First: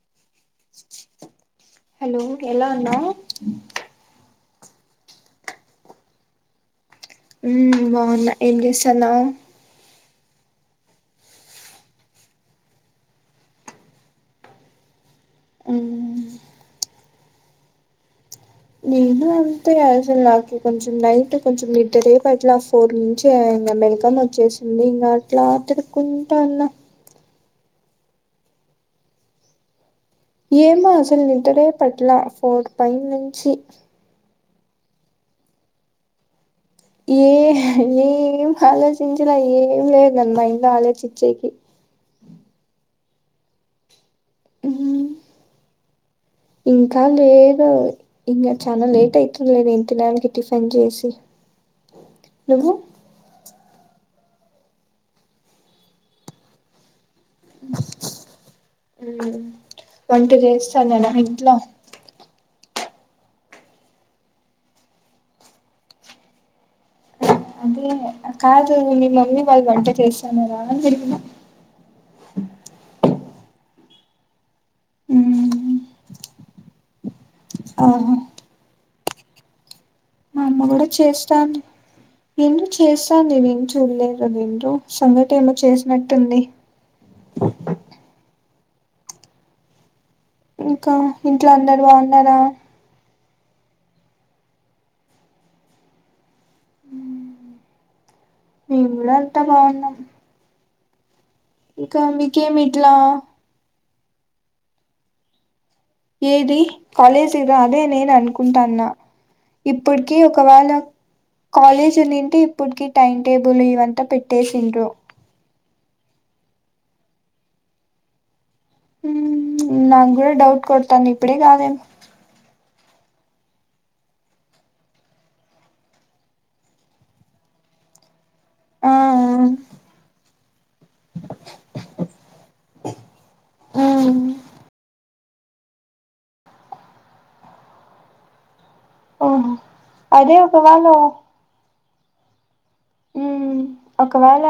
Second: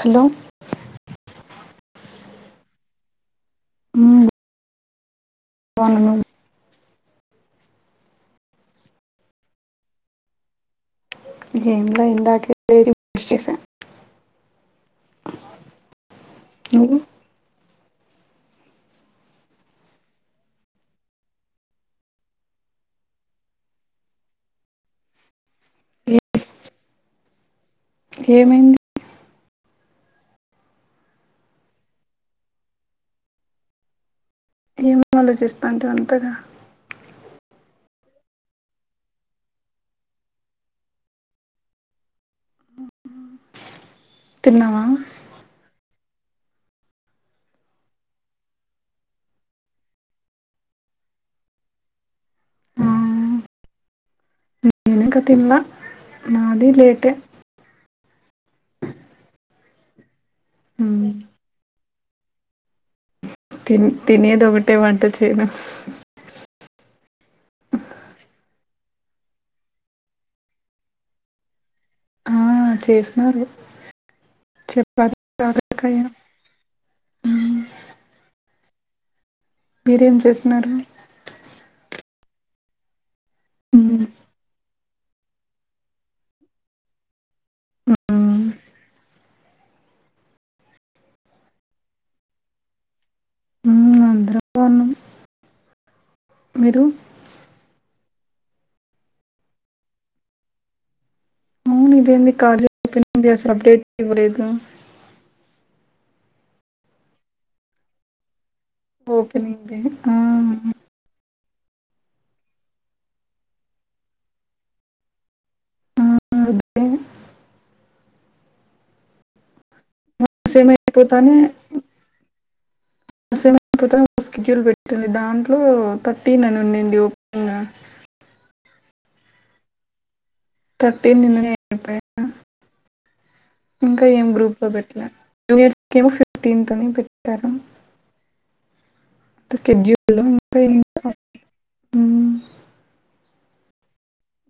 Hello hello ఎలా ఉన్నావ్ ఉమ్ బావున్నా ఉమ్ బాగున్నా ఏం చేస్తన్నావు ఏంలె ఇందాకే డైరీ ముసేసా నువ్వు నేను అంతే అసలు నాకు కొంచెం నైట్ కొంచెం నిద్దరె పట్ల రేపు ఫోర్ నుంచి మెల్కనే వచ్చేసి ఇంగ అట్లా తిరుకుంట ఉన్న ఏమైయింది ఏమో అసలు నిద్దరేపట్ల ఫోర్ పైన్ నుంచి ఏమ ఆలోచిస్తాంటివి అంత ఏ ఏం ఆలోచించలా ఏం లేదు మైండ్లొ ఆలోచించేకి తిన్నావా ఇంకా లేదు ఇంకా చాలా లేట్ అయితుందిలే నేను తినాలికి టిఫిన్ చేసి నువ్వు నేనింక తినల నాది లేట్ వంట చేస్తా ఉమ్, నేను ఇంట్లో తిన తినేదొకటే వంట చేయను అదే కాదు మీ మమ్మీ వాళ్ళు వంట చేస్తన్నారా అని [unintelligible] ఆ చేసినారు చెప్పాలి [inaudible] ఓహో మీరేం చె మా అమ్మ కూడా చేస్తాంది ఎందొ చేస్తాంది నేం ఉమ్, చూడలేదు అదేంటో సంఘటి ఏమో చేసినట్టుంది ఉమ్, ఇంక ఇంట్లో అందరు బావున్నారా మ్మ్ అందరం బావున్నాం మీరు మేమ్ గుడ అంత బావున్నాం అవును ఇదేంది మీకేమి కాలేజ్ ఇట్లా ఓపెనయింది అసలు అప్డేట్ ఇవ్వలేదు ఏది కాలేజ్ ఇదో అదే నేను అనుకుంటాన్నా ఓపెనింగ్ డే. ఇప్పటికి ఆ, ఒకవేళ కాలేజీ ఉనింటే ఇప్పుటికి టైం టేబుల్ ఇవంతా పెట్టేసిండ్రు ఆ [inaudible] అదే మ్మ్ నాకు కూడా డౌట్ సేమ్ కొడతాంది ఇప్పుడే అయిపోతానే కాదేమో [inaudible] స్కెడ్యూల్ పెట్టింది దాంట్లో థర్టీన్ అని ఉన్నింది ఓపెగా ఆ ఆ థర్టీన్ నిన్ననే [inaudible] ఆ ఇంకా ఏం గ్రూప్ లో పెట్టలే న్యూనియర్స్ కి ఏమో ఫిఫ్టీంత్ అని పెట్టారు ఓహో [inaudible] షెడ్యూల్లో [inaudible] అదే ముపై ఒకవేళ మ్మ్ మ్ [inaudible] ఒకవేళ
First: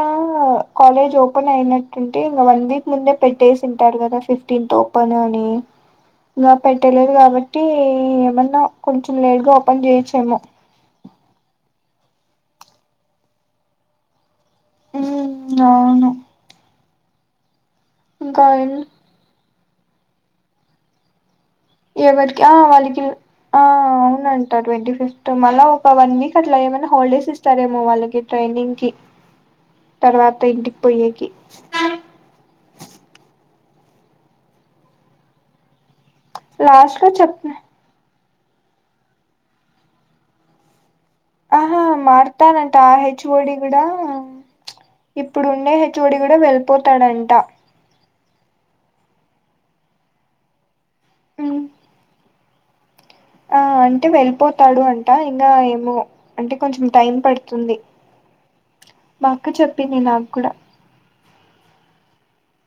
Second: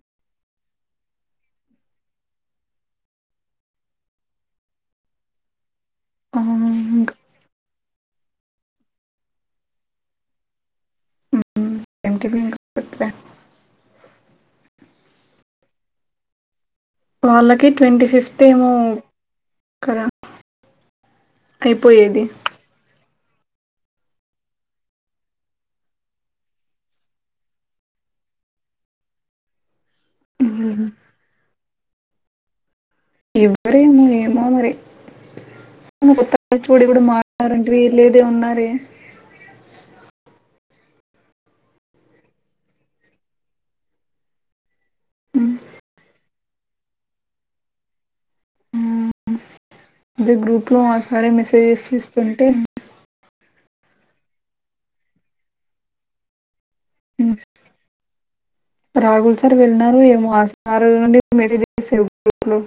కాలేజ్ ఓపెన్ అయినట్టుంటే ఇంగ వన్ వీక్ ముందే పెట్టేసింటారు కదా ఫిఫ్త్ ర్థీంత్ ఓపెన్ అని ఆ, ఇంకా పెట్టలేదు ఇంకా కాబట్టి ఏమన్నా కొంచెం లేట్గా ఓపెన్ చేయచ్చేమో మ్మ్ [inaudible] మ్మ్ అవును వాళ్ళకి ట్వంటీ ఫిఫ్త్ ఇంకా ఏమో కదా అయిపోయేది ఎవరికి ఆ వాళ్ళకి ఆ ఉనంట ట్వంటీ ఫిఫ్త్ మళ్ళ ఒక వన్ వీక్ అట్లా ఏమైనా హాలిడేస్ ఇస్తారేమో వాళ్ళకి ట్రైనింగ్ కి [inaudible] తర్వాత ఇంటికి పొయ్యే కి ఇవ్వరేమో ఏమో మరి కొత్త హెచ్ ఓ డి లాస్ట్ కూడా లో చెప్ మారినాడు అంటివి లేదే ఉన్నారే ఆహా మారతాడంట ఆ హెచ్ ఓ డి కూడా ఇప్పుడుండే హెచ్ ఓ డి కూడా వెళ్ళిపోతాడంట మ్మ్ అదే గ్రూప్ లో ఆసారే మెసేజెస్ ఇస్తుంటే ఆ అంటే వెళ్ళిపోతాడు అంట ఇంకా ఏమో అంటే కొంచెం టైం ఉమ్, పడుతుంది మా రాహుల్ సార్ అక్క వెళ్ళినారు చెప్పింది నాకు ఏమో కూడా ఆ రోజు నుండి మెసేజ్ల్ లేవు గ్రూపులో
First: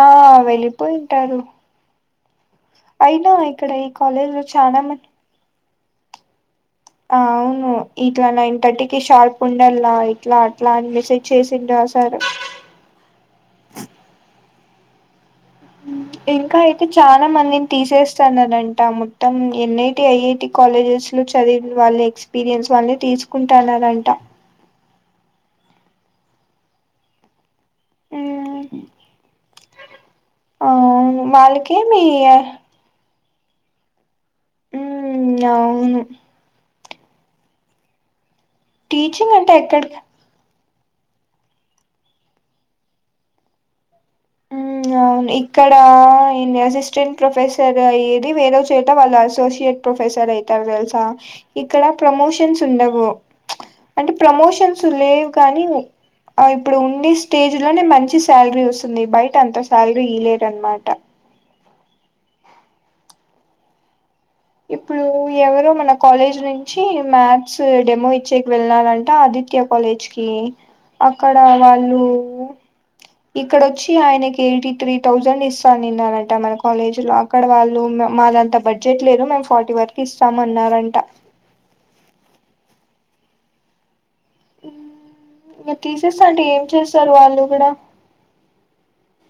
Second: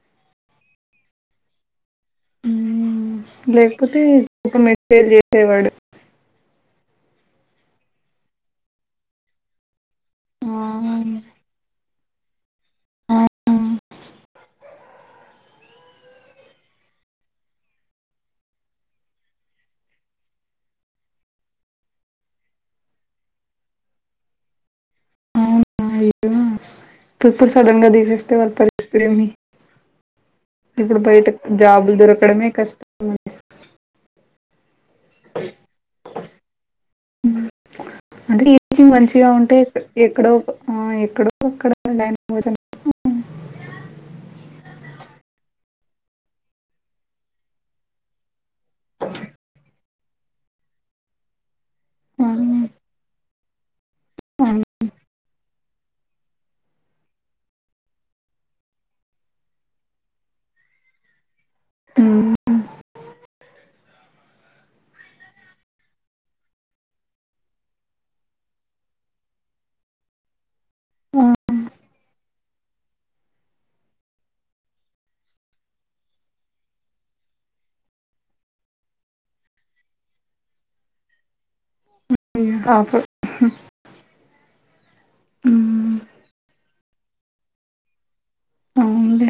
ఆ వెళ్ళిపోయింటారు అయినా ఇక్కడ ఈ లేకపోతే కాలేజ్ లో ఒక చాలా మంది మెసేజ్ చేసేవాడు ఆ అవును ఇట్లా నైన్ థర్టీకిి షార్ప్ ఉండల్లా ఇట్లా ఆ, అట్లా అని మెసేజ్ చేసిండ స టారు ఆ, [inaudible] ఇంకా అయితే చాలా మందిని తీసేస్తన్నారంట మొత్తం N I T I I T కాలేజెస్లో చదివన వాళ్ళ ఎక్స్పీరియన్స్ వాళ్ళని తీసుకుంటనారంట ఇప్పుడిప్పుడు సడన్గా తీసేస్తే వాళ్ళ మ్మ్ పరిస్థిర ఏమి ఇప్పుడు అవును బయట జాబులు వాళ్ళకేమి దొరకడమే కష్టం ఉమ్ అవును అంటే టిచింగ్ మంచిగా టీచింగ్ అంటే ఉంటే ఎక్కడ ఎక్కడో ఆ ఎక్కడోక్కడైన ఉమ్ గా అవును ఇక్కడ అసిస్టెంట్ ప్రొఫెసర్ అయ్యేది వేరేస్ చేట వాళ్ళు అసోసియేట్ ప్రొఫెసర్ అయితరు తెలుసా ఇక్కడ ప్రమోషన్స్ ఉండవు అంటే ప్రమోషన్స్ చ లేవు కానీ ఇప్పుడు ఉండే స్టేజ్ లోనే మంచి శాలరీ వస్ ఉంది బయట అంత శాలరీ ఎయ్యరనమటా ఉమ్ ఇప్పుడు ఎవరు మన కాలేజ్నుంచి మ్యాథ్స్ డెమో ఇచ్చేకి వెళ్నారాట ఆదిత్య కాలేజ్ కి అక్కడ వాళ్ళు ఇక్కడ వచ్చి ఆయనకి ఎయిటీ త్రీ థౌజండ్ ఇస్తాను అనిన్న అనట మన కాలేజీల అక్కడ వాళ్ళు మాదంత బడ్జెట్ లేదు మేము ఫార్టీ వరకు ఇస్తాం అన్నారంట ఉమ్ ఆ ఇక తీసేస్తరు అంటే ఏం చేస్తరు వాళ్ళు కూడా అవునులే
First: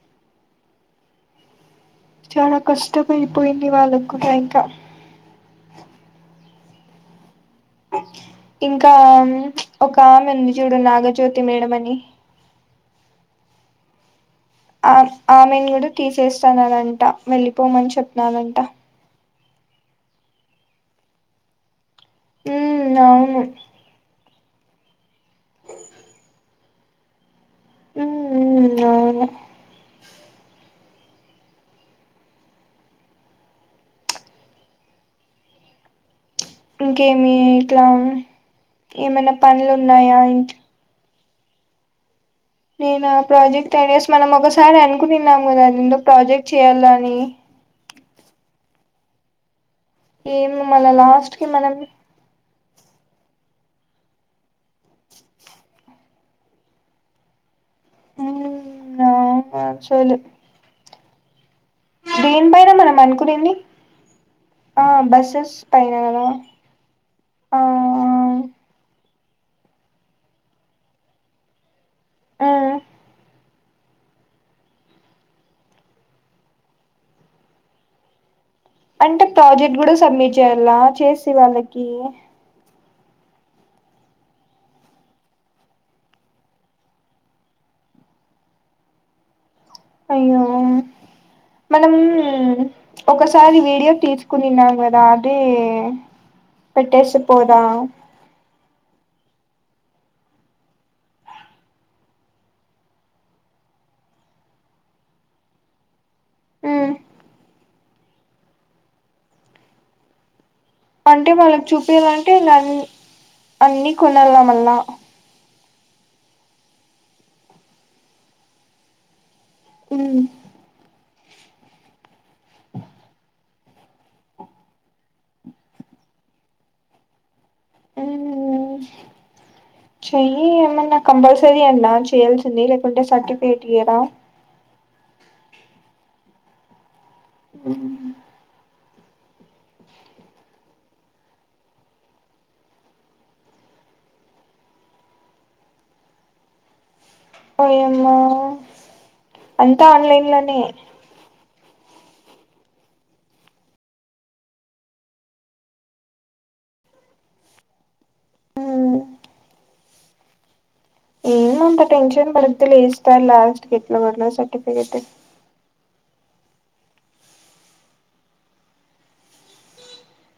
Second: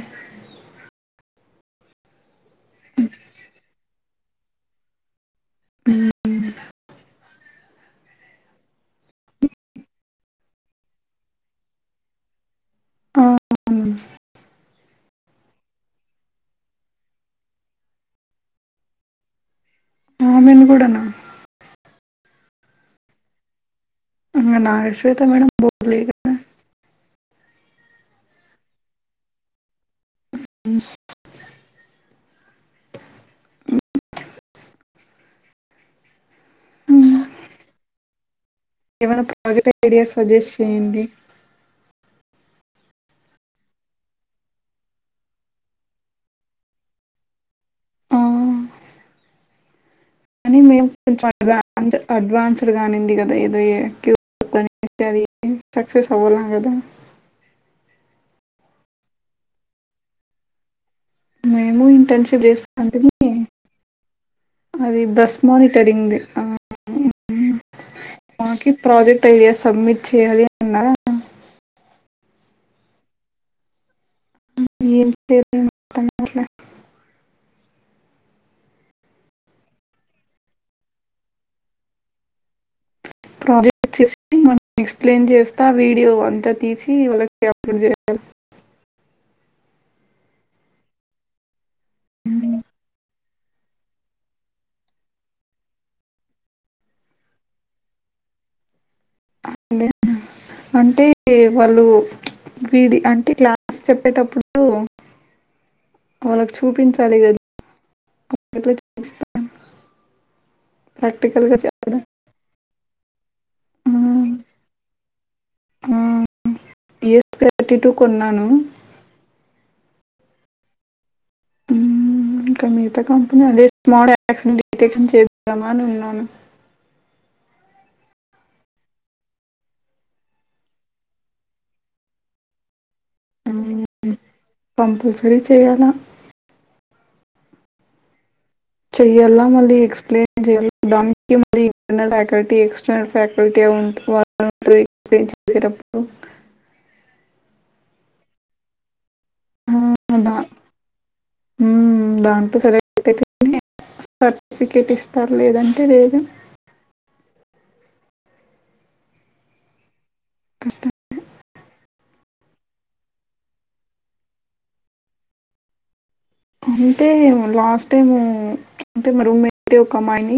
చాలా కష్టమైపోయింది వాళ్ళకు కూడ ఇంక ఇంకా ఉమ్ ఒక ఆమె ఉంది చూడు నాగజ్యోతి మేడం అని ఆ, అవును. ఆ ఆమెను కూడా తీసేస్తాన్నరంట వెళ్ళిపోమని చెప్పినారంట ఆమెను కూడా నా మ్మ్ అవును ఇంగనా శ్వేత మేడం బోర్లే కదా ఉమ్ ఉమ్ ఉవును ఉమ్. ఇంకేమి ఇట్ల ఏమన్న పనులున్నాయా ఏంది నేను ఆ ప్రాజెక్ట్ టెన్ ఇయర్స్ మనం ఒకసారి అనుకునిన్నాము కదా అది ఎందో ప్రాజెక్ట్ చేయాలని ఆ అని ఏంది మేము మన కొంచెం లాస్ట్ కి మనం అడ్వాన్స్ అడ్వాన్స్డ్ గాన్నింది కదా ఏదో ఏ ఆది సక్సెస్ అవ్వాలా కదా ఉమ్ నాక్ నచ్చలే మేము ఇంటర్న్షిప్ చేస్తా దేనిపైన మనం అంటేనే అనుకునింది ఆ అది దస్ బస్సెస్ పైన మోనిటరింగ్ ది కదా ఆ మాకి ప్రాజెక్ట్ ఐడియా సబ్మిట్ చేయాలి అన్న ఆ ఏంటది తమ్ముడ్లే అంటే ప్రాజెక్ట్ కూడా సబ్మిట్ చేయ్యాలా చేసి వాళ్ళకి ప్రాజెక్ట్ వచ్చేసి మనం ఎక్స్ప్లెయిన్ చేస్తా వీడియో అంతా తీసి వాళ్ళకి అప్లోడ్ చేయాలి అయ్యో మనం ఒకసారి వీడియో తీసుకునిన్నాం కదా అది పెట్టేస్తేపోదా అట్లే అంటే వాళ్ళు వీడి అంటే క్లాస్ చెప్పేటప్పుడు వాళ్ళకి ఉమ్ చూపించాలి కదా [inaudible] అంటే ప్రాక్టికల్ గా వాళ్ళకి చెప్పడం చూపీయాలంటే వాలు ఇక అన్ని అన్నీ కొనాలిగా మల్లా ఆ పిఎస్ థర్టీ టూ కొన్నాను మ్మ్ ఇంకా మిగతా కంపెనీ అదే ప్రొడక్ట్స్ ని డిటెక్షన్ చేద్దామా అని ఉన్నాను అయ్యో చెయ్యి ఏమన్నా కంపల్సరీ అంట్నా చేయాల్సింది రేప్ అంటే సర్టిఫికెట్ ఈయదా కంపల్సరి చెయ్యాల హ్మ్ చెయ్యాలా మళ్ళీ ఎక్స్ప్లెయిన్ చెయ్యాలా, దానికి మళ్ళీ ఇంటర్నల్ ఫ్యాకల్టీ ఎక్స్టర్నల్ ఫ్యాకల్టీ అవుంటే [inaudible] ఓయమ్మో హ్మ్ [inaudible] హ్మ్ దాంతో [inaudible] [inaudible] సర్టిఫికెట్ ఇస్తారు లేదంటే లేేదు ఉమ్, కష్టమే ఏమంత టెన్షన్ పడొద్దులే ఇస్తారు లాస్ట్ కి ఎట్లోగట్ల సర్ఫికెట్ అంటే లాస్ట్ టైం అంటే మా రూమెట్ ఒక అమ్మాయిని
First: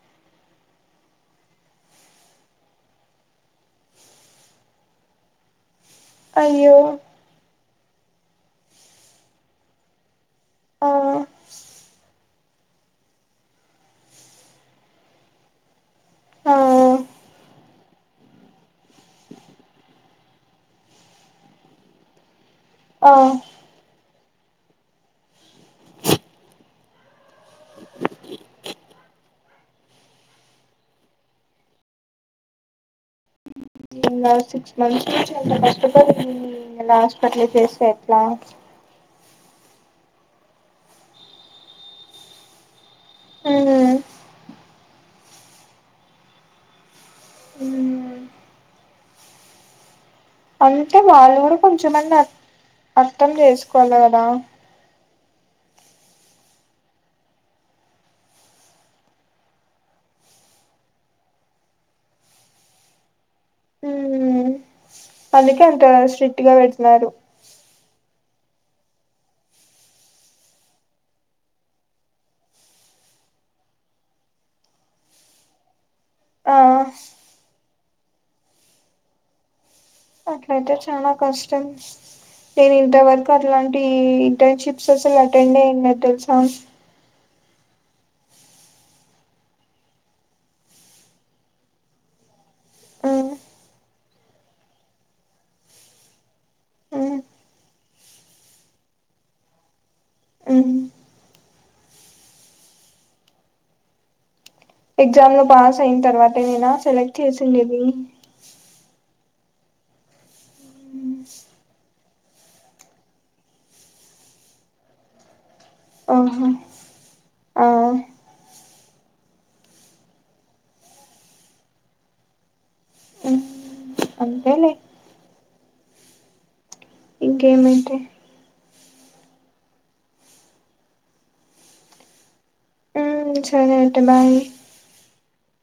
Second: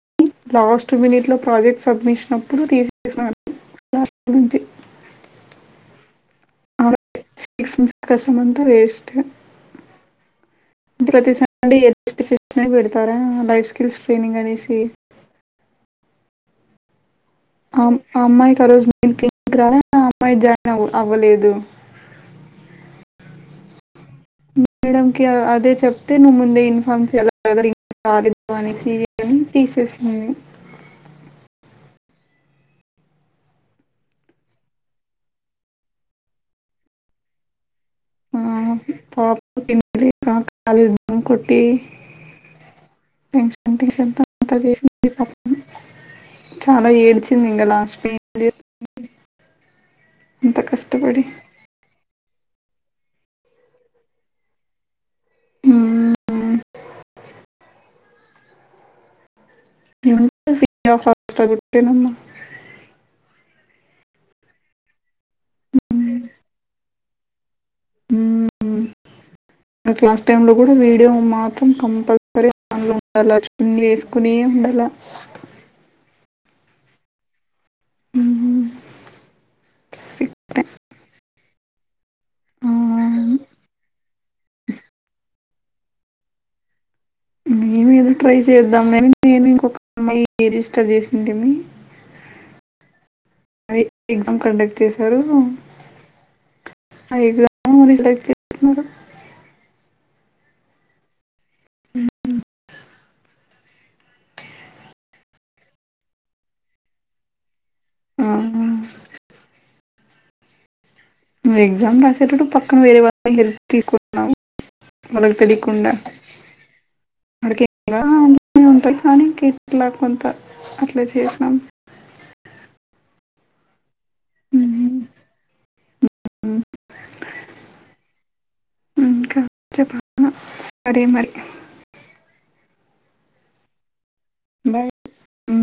లాస్ట్ మినిట్ లో ప్రాజెక్ట్ సబ్మిషన్ అప్పుడు తీసేస్నారు దానిగురించి అయ్యో సిక్స్ మంత్స్ కష్టం అంతా వేస్ట్ ఆ అంటే ప్రతి సండే [inaudible] పెడతారా లైఫ్ స్కిల్స్ ట్రైనింగ్ అనేసి. ఆ అం అమ్మాయికి ఆ రోజు [inaudible] మీ అమ్మాయ్ జాయిన్ అవ్వలేదు అ మేడం కి అదే చెప్తే నువ్వు ముందే ఇన్ఫామ్ చేయాల [inaudible] రాలేదు అనేసి హ్మ్ తీసేసింది సిక్స్ మంత్స్ నుంచి ఎంత కష్టపడి ఉం ఇంక లాస్ట్ లో అట్లా చేస్తే యేట్లా [inaudible] కుట్టి టెన్షన్ టెన్షన్ తో అంత చేసింది పపామ్ చాలా ఏడ్చిన్ ఉమ్ [unintelligible] అంటే వాళ్ళు కూడా కొంచెమన్న అర్థం చేసుకోవాల కదా [inaudible] ఊ అందుకే అంత స్ట్రిక్ట్ గా పెట్టినారు హ్మ్ ఇంకా క్లాస్ టైం లో కూడా వీడియో మాత్రం కంపల్సరిగా ఉండాల చున్ని వేసుకునే ఉండాల ఆ అ హ్మ్ అట్లైతే చానా కష్టం ఆ, నేన్ ఇంతవరకు అట్లాంటి ఇంటర్న్షిప్స్ అసల్ అటెండ్ లేదు తెలుసా మేము ఏదో ట్రై చేద్దాం లే అని నేను ఇంకొక అమ్మాయి రిజిస్టర్ చేసింటిమి [inaudible] హ్మ్ అదే ఎగ్జామ్ కండక్ట్ చేసరు ఆ ఉమ్ ఎగ్జాము లెక్ట్ చేస్తున్నారు ఉమ్ ఎగ్జామ్ లో పాస్ అయ్యిం తర్వాత నేనా సెలెక్ట్ చేసుండేది ఆ, ను ఎగ్జమ్ రాసేటట్టు పక్క వేరే వాళ్ళు హెల్ప్ తీసుకుంటున్నాం వాళ్ళకు తెలికుండా ఆహా ఆ అడికి నా ఉంటారు కానీ ఇంకలా కొంత అట్లా చేసినాం అంతేలే ఉమ్, [unintelligible] ఇంకేమేంటి ఇంకా చెప్పలా సరే మరి ఉ సరే అంటే బాయ్ బాయ్ ఉ